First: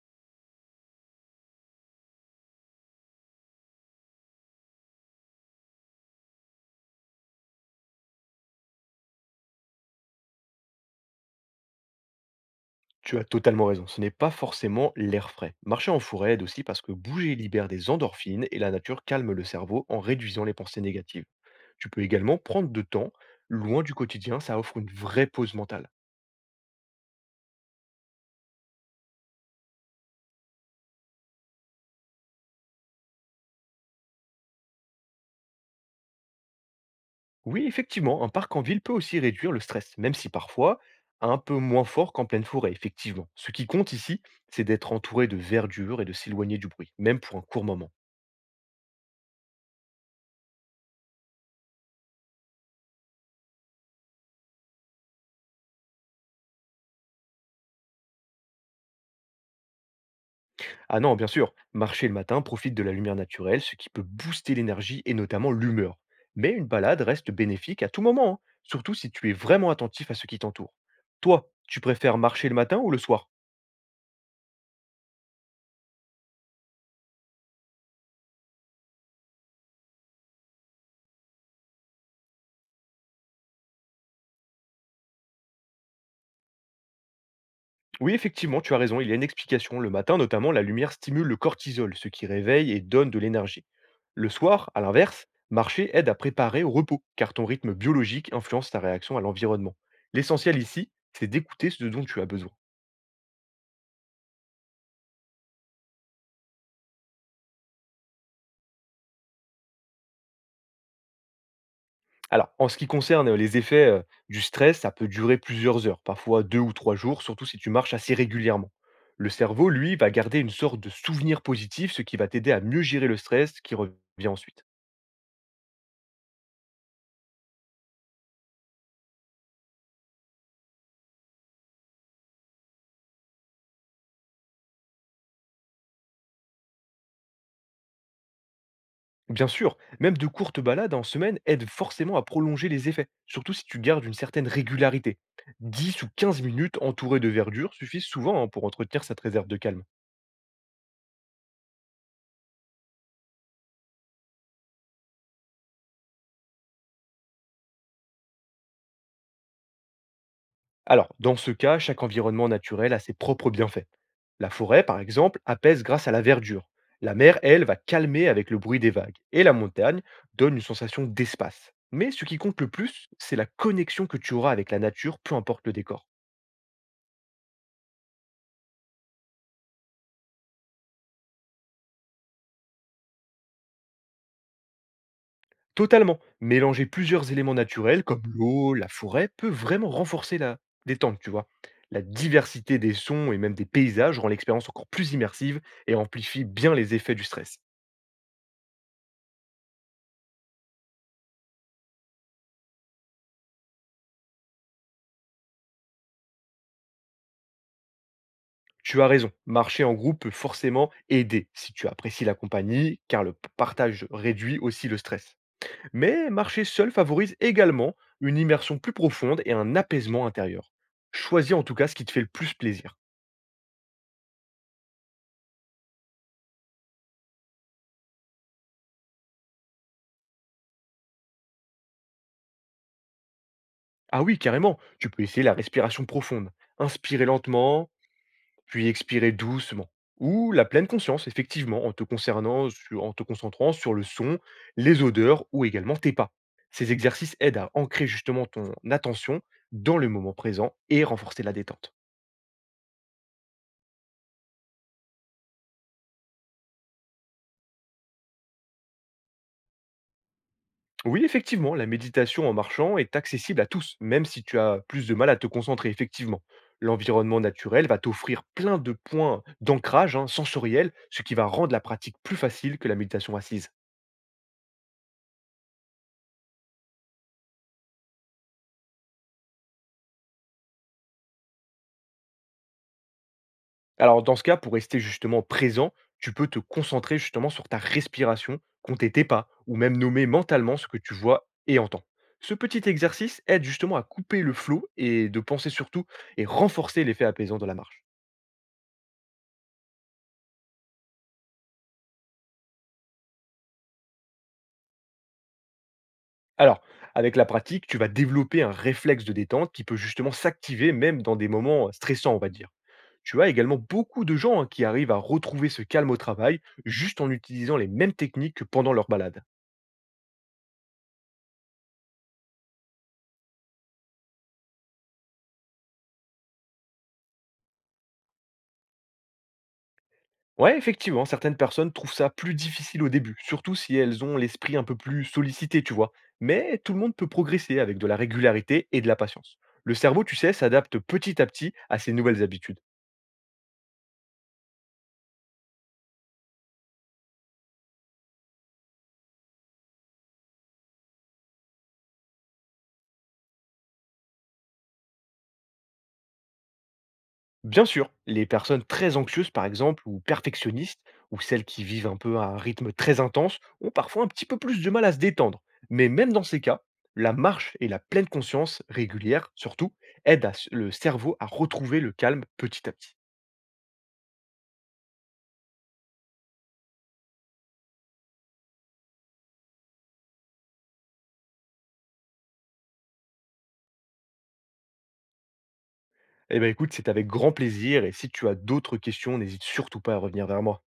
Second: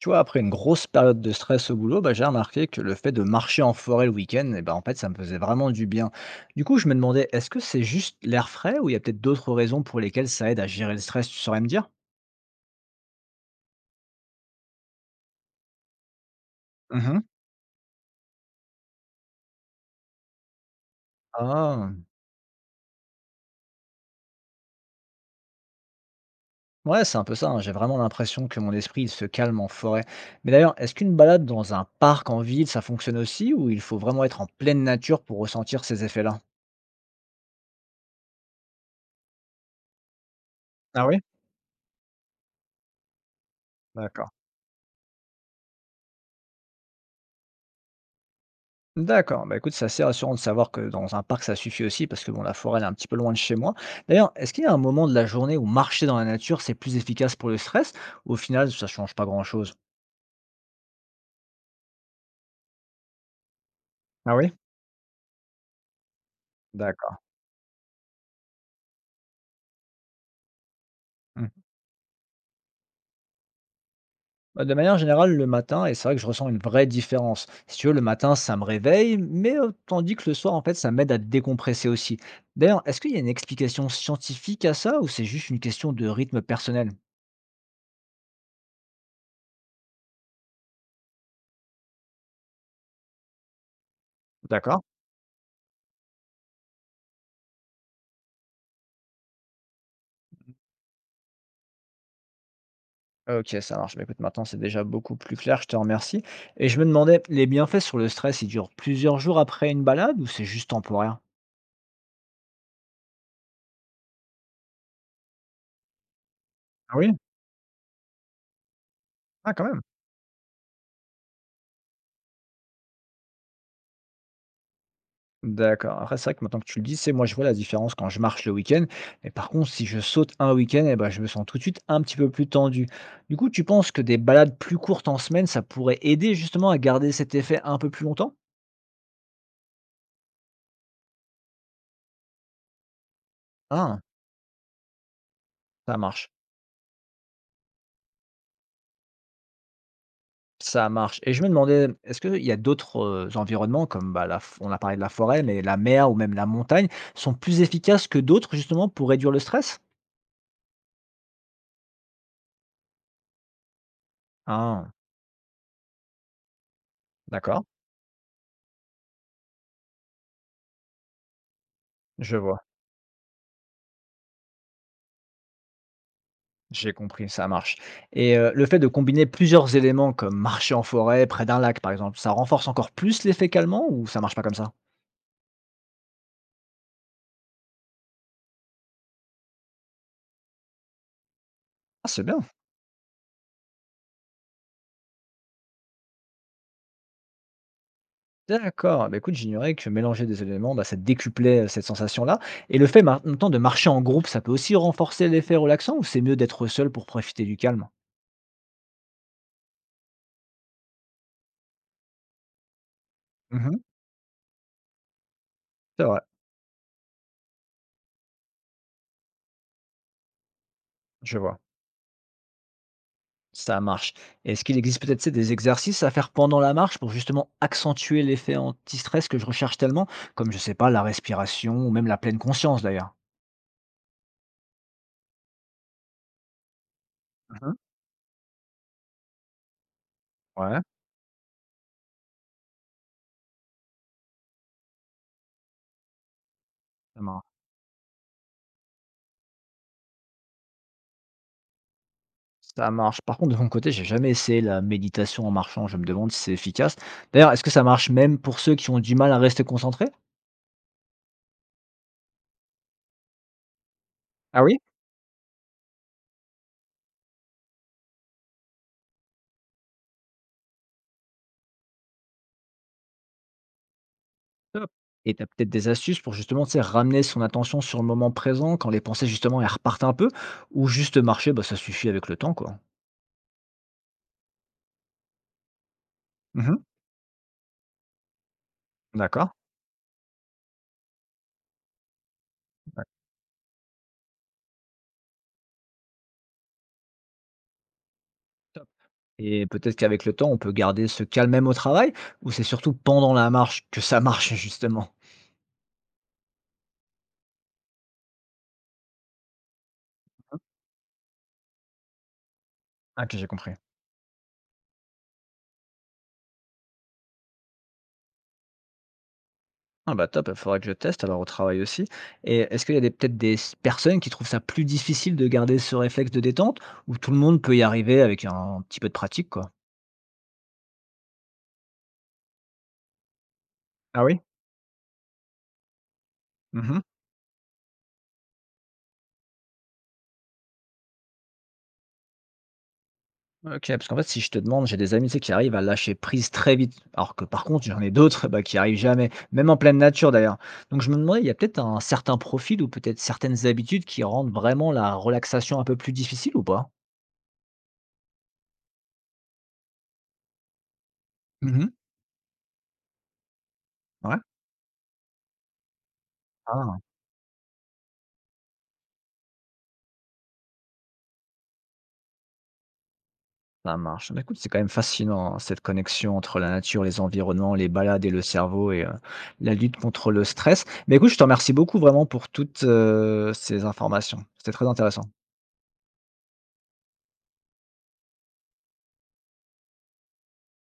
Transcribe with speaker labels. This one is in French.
Speaker 1: Tu vois, après une grosse période de stress au boulot, bah, j'ai remarqué que le fait de marcher en forêt le week-end, eh ben, en fait, ça me faisait vraiment du bien. Du coup, je me demandais, est-ce que c'est juste l'air frais ou il y a peut-être d'autres raisons pour lesquelles ça aide à gérer le stress, tu saurais me dire?
Speaker 2: Tu as totalement raison, ce n'est pas forcément l'air frais. Marcher en forêt aide aussi parce que
Speaker 1: Mhm.
Speaker 2: bouger libère des endorphines et la nature calme le cerveau en réduisant les pensées négatives. Tu
Speaker 1: Ah,
Speaker 2: peux également prendre de temps, loin du quotidien, ça offre une vraie pause mentale.
Speaker 1: ouais, c'est un peu ça. Hein. J'ai vraiment l'impression que mon esprit il se calme en forêt. Mais d'ailleurs, est-ce qu'une balade dans un parc en ville, ça fonctionne aussi ou il faut vraiment être en pleine nature pour ressentir ces effets-là?
Speaker 2: Oui, effectivement, un parc en ville peut aussi réduire le stress, même si parfois
Speaker 1: Ah oui.
Speaker 2: un peu moins fort qu'en pleine forêt, effectivement. Ce qui compte ici,
Speaker 1: D'accord.
Speaker 2: c'est d'être entouré de verdure et de s'éloigner du bruit, même pour un court moment.
Speaker 1: D'accord, bah, écoute, c'est assez rassurant de savoir que dans un parc, ça suffit aussi parce que bon, la forêt, elle est un petit peu loin de chez moi. D'ailleurs, est-ce qu'il y a un moment de la journée où marcher dans la nature, c'est plus efficace pour le stress? Ou au final, ça change pas grand-chose.
Speaker 2: Ah non, bien sûr, marcher le matin profite de la lumière naturelle, ce qui peut
Speaker 1: Ah oui?
Speaker 2: booster l'énergie et notamment l'humeur. Mais une balade
Speaker 1: D'accord.
Speaker 2: reste bénéfique à tout moment, hein, surtout si tu es vraiment attentif à ce qui t'entoure. Toi,
Speaker 1: Mhm.
Speaker 2: tu préfères marcher le matin ou le soir?
Speaker 1: Bah, de manière générale, le matin, et c'est vrai que je ressens une vraie différence. Si tu veux, le matin, ça me réveille, mais tandis que le soir, en fait, ça m'aide à décompresser aussi. D'ailleurs, est-ce qu'il y a une explication scientifique à ça ou c'est juste une question de rythme personnel?
Speaker 2: Oui, effectivement, tu as raison, il y a une explication. Le matin, notamment, la lumière stimule le cortisol, ce qui réveille et donne de l'énergie. Le soir, à
Speaker 1: D'accord.
Speaker 2: l'inverse, marcher aide à préparer au repos, car ton rythme biologique influence ta réaction à l'environnement. L'essentiel ici, c'est d'écouter ce dont tu as besoin.
Speaker 1: OK, ça marche. Bah, écoute, maintenant, c'est déjà beaucoup plus clair, je te remercie et je me demandais, les bienfaits sur le stress, ils durent plusieurs jours après une balade ou c'est juste temporaire?
Speaker 2: Alors, en ce qui concerne les effets du stress, ça peut durer plusieurs heures, parfois deux ou trois
Speaker 1: Ah oui?
Speaker 2: jours, surtout si tu marches assez régulièrement. Le
Speaker 1: Ah, quand
Speaker 2: cerveau,
Speaker 1: même!
Speaker 2: lui, va garder une sorte de souvenir positif, ce qui va t'aider à mieux gérer le stress qui revient ensuite.
Speaker 1: D'accord. Après, c'est vrai que maintenant que tu le dis, c'est moi, je vois la différence quand je marche le week-end, mais par contre, si je saute un week-end, eh ben, je me sens tout de suite un petit peu plus tendu. Du coup, tu penses que des balades plus courtes en semaine, ça pourrait aider justement à garder cet effet un peu plus longtemps?
Speaker 2: Bien sûr, même de courtes balades en semaine aident forcément à prolonger les effets, surtout si tu
Speaker 1: Ah,
Speaker 2: gardes une certaine régularité.
Speaker 1: ça
Speaker 2: 10 ou
Speaker 1: marche.
Speaker 2: 15 minutes entourées de verdure suffisent souvent, hein, pour entretenir cette réserve de calme.
Speaker 1: Ça marche, et je me demandais, est-ce qu'il y a d'autres, environnements comme, bah, la f on a parlé de la forêt, mais la mer ou même la montagne sont plus efficaces que d'autres justement pour réduire le stress?
Speaker 2: Alors, dans ce cas, chaque environnement naturel a ses propres bienfaits. La forêt,
Speaker 1: Ah,
Speaker 2: par exemple, apaise grâce à la verdure. La mer,
Speaker 1: d'accord,
Speaker 2: elle, va calmer avec le bruit des vagues. Et la montagne donne une sensation d'espace. Mais ce
Speaker 1: je
Speaker 2: qui compte
Speaker 1: vois,
Speaker 2: le plus, c'est la connexion que tu auras avec la nature, peu importe le décor.
Speaker 1: j'ai compris, ça marche, et le fait de combiner plusieurs éléments comme marcher en forêt près d'un lac par exemple, ça renforce encore plus l'effet calmant ou ça marche pas comme ça?
Speaker 2: Totalement. Mélanger plusieurs éléments naturels, comme l'eau, la forêt, peut vraiment renforcer la détente, tu vois. La
Speaker 1: Ah c'est bien,
Speaker 2: diversité des sons et même des paysages rend l'expérience encore plus immersive et amplifie bien les effets du stress.
Speaker 1: d'accord. Bah, écoute, j'ignorais que mélanger des éléments, bah, ça décuplait, cette sensation-là, et le fait maintenant de marcher en groupe, ça peut aussi renforcer l'effet relaxant ou c'est mieux d'être seul pour profiter du calme?
Speaker 2: Tu as raison, marcher en groupe peut forcément aider si tu apprécies la compagnie, car le
Speaker 1: Mmh.
Speaker 2: partage réduit aussi le stress.
Speaker 1: C'est vrai,
Speaker 2: Mais marcher seul favorise également une immersion plus profonde et un apaisement intérieur.
Speaker 1: je
Speaker 2: Choisis
Speaker 1: vois.
Speaker 2: en tout cas ce qui te fait le plus plaisir.
Speaker 1: Ça marche. Est-ce qu'il existe peut-être, tu sais, des exercices à faire pendant la marche pour justement accentuer l'effet anti-stress que je recherche tellement? Comme, je sais pas, la respiration ou même la pleine conscience d'ailleurs?
Speaker 2: Ah oui, carrément, tu peux essayer la respiration profonde. Inspirer
Speaker 1: Mmh.
Speaker 2: lentement, puis expirer doucement. Ou la
Speaker 1: Ouais.
Speaker 2: pleine conscience, effectivement, en te, concernant, en te concentrant sur le son, les odeurs ou également tes pas. Ces
Speaker 1: Ça
Speaker 2: exercices
Speaker 1: marche.
Speaker 2: aident à ancrer justement ton attention dans le moment présent et renforcer la détente.
Speaker 1: Ça marche. Par contre, de mon côté, j'ai jamais essayé la méditation en marchant. Je me demande si c'est efficace. D'ailleurs, est-ce que ça marche même pour ceux qui ont du mal à rester concentrés?
Speaker 2: Oui, effectivement, la méditation en marchant est accessible à tous, même si tu
Speaker 1: Ah oui?
Speaker 2: as plus de mal à te concentrer, effectivement. L'environnement naturel va t'offrir plein de points d'ancrage, hein, sensoriel, ce qui va rendre la pratique plus facile que la méditation assise.
Speaker 1: Top. Et tu as peut-être des astuces pour justement, tu sais, ramener son attention sur le moment présent quand les pensées justement, elles repartent un peu? Ou juste marcher, bah, ça suffit avec le temps, quoi?
Speaker 2: Alors, dans ce cas, pour rester justement présent, tu peux te
Speaker 1: Mmh.
Speaker 2: concentrer justement sur ta respiration, compter tes pas,
Speaker 1: D'accord.
Speaker 2: ou même nommer mentalement ce que tu vois et entends. Ce petit
Speaker 1: Ouais,
Speaker 2: exercice aide justement à couper le flot et de penser surtout et renforcer l'effet apaisant de la marche.
Speaker 1: top. Et peut-être qu'avec le temps, on peut garder ce calme même au travail? Ou c'est surtout pendant la marche que ça marche justement?
Speaker 2: Alors, avec la pratique, tu vas développer un réflexe de détente qui peut justement s'activer même dans des moments stressants, on va dire.
Speaker 1: Ah, OK,
Speaker 2: Tu
Speaker 1: j'ai
Speaker 2: as
Speaker 1: compris.
Speaker 2: également beaucoup de gens, hein, qui arrivent à retrouver ce calme au travail juste en utilisant les mêmes techniques que pendant leur balade.
Speaker 1: Ah bah, top, il faudra que je teste alors au travail aussi. Et est-ce qu'il y a des peut-être des s personnes qui trouvent ça plus difficile de garder ce réflexe de détente ou tout le monde peut y arriver avec un petit peu de pratique, quoi?
Speaker 2: Ouais, effectivement, certaines personnes trouvent ça plus difficile au début, surtout si
Speaker 1: Ah
Speaker 2: elles ont
Speaker 1: oui?
Speaker 2: l'esprit un peu plus sollicité, tu vois. Mais tout le
Speaker 1: Mmh.
Speaker 2: monde peut progresser avec de la régularité et de la patience. Le cerveau, tu sais, s'adapte petit à petit à ces nouvelles habitudes.
Speaker 1: OK, parce qu'en fait, si je te demande, j'ai des amis, tu sais, qui arrivent à lâcher prise très vite, alors que par contre, j'en ai d'autres, bah, qui arrivent jamais, même en pleine nature d'ailleurs. Donc je me demandais, il y a peut-être un certain profil ou peut-être certaines habitudes qui rendent vraiment la relaxation un peu plus difficile ou pas?
Speaker 2: Bien sûr, les personnes très anxieuses, par exemple, ou perfectionnistes, ou celles qui
Speaker 1: Mmh.
Speaker 2: vivent un peu à un rythme très intense, ont parfois un
Speaker 1: Ouais.
Speaker 2: petit peu plus de mal à se détendre. Mais même dans ces cas,
Speaker 1: Ah,
Speaker 2: la marche et la pleine conscience régulière, surtout, aident à le cerveau à retrouver le calme petit à petit.
Speaker 1: ça marche. Bah, écoute, c'est quand même fascinant, hein, cette connexion entre la nature, les environnements, les balades et le cerveau et la lutte contre le stress. Mais écoute, je te remercie beaucoup vraiment pour toutes, ces informations. C'était très intéressant.
Speaker 2: Eh ben, écoute, c'est avec grand plaisir et si tu as d'autres questions, n'hésite surtout pas à revenir vers moi.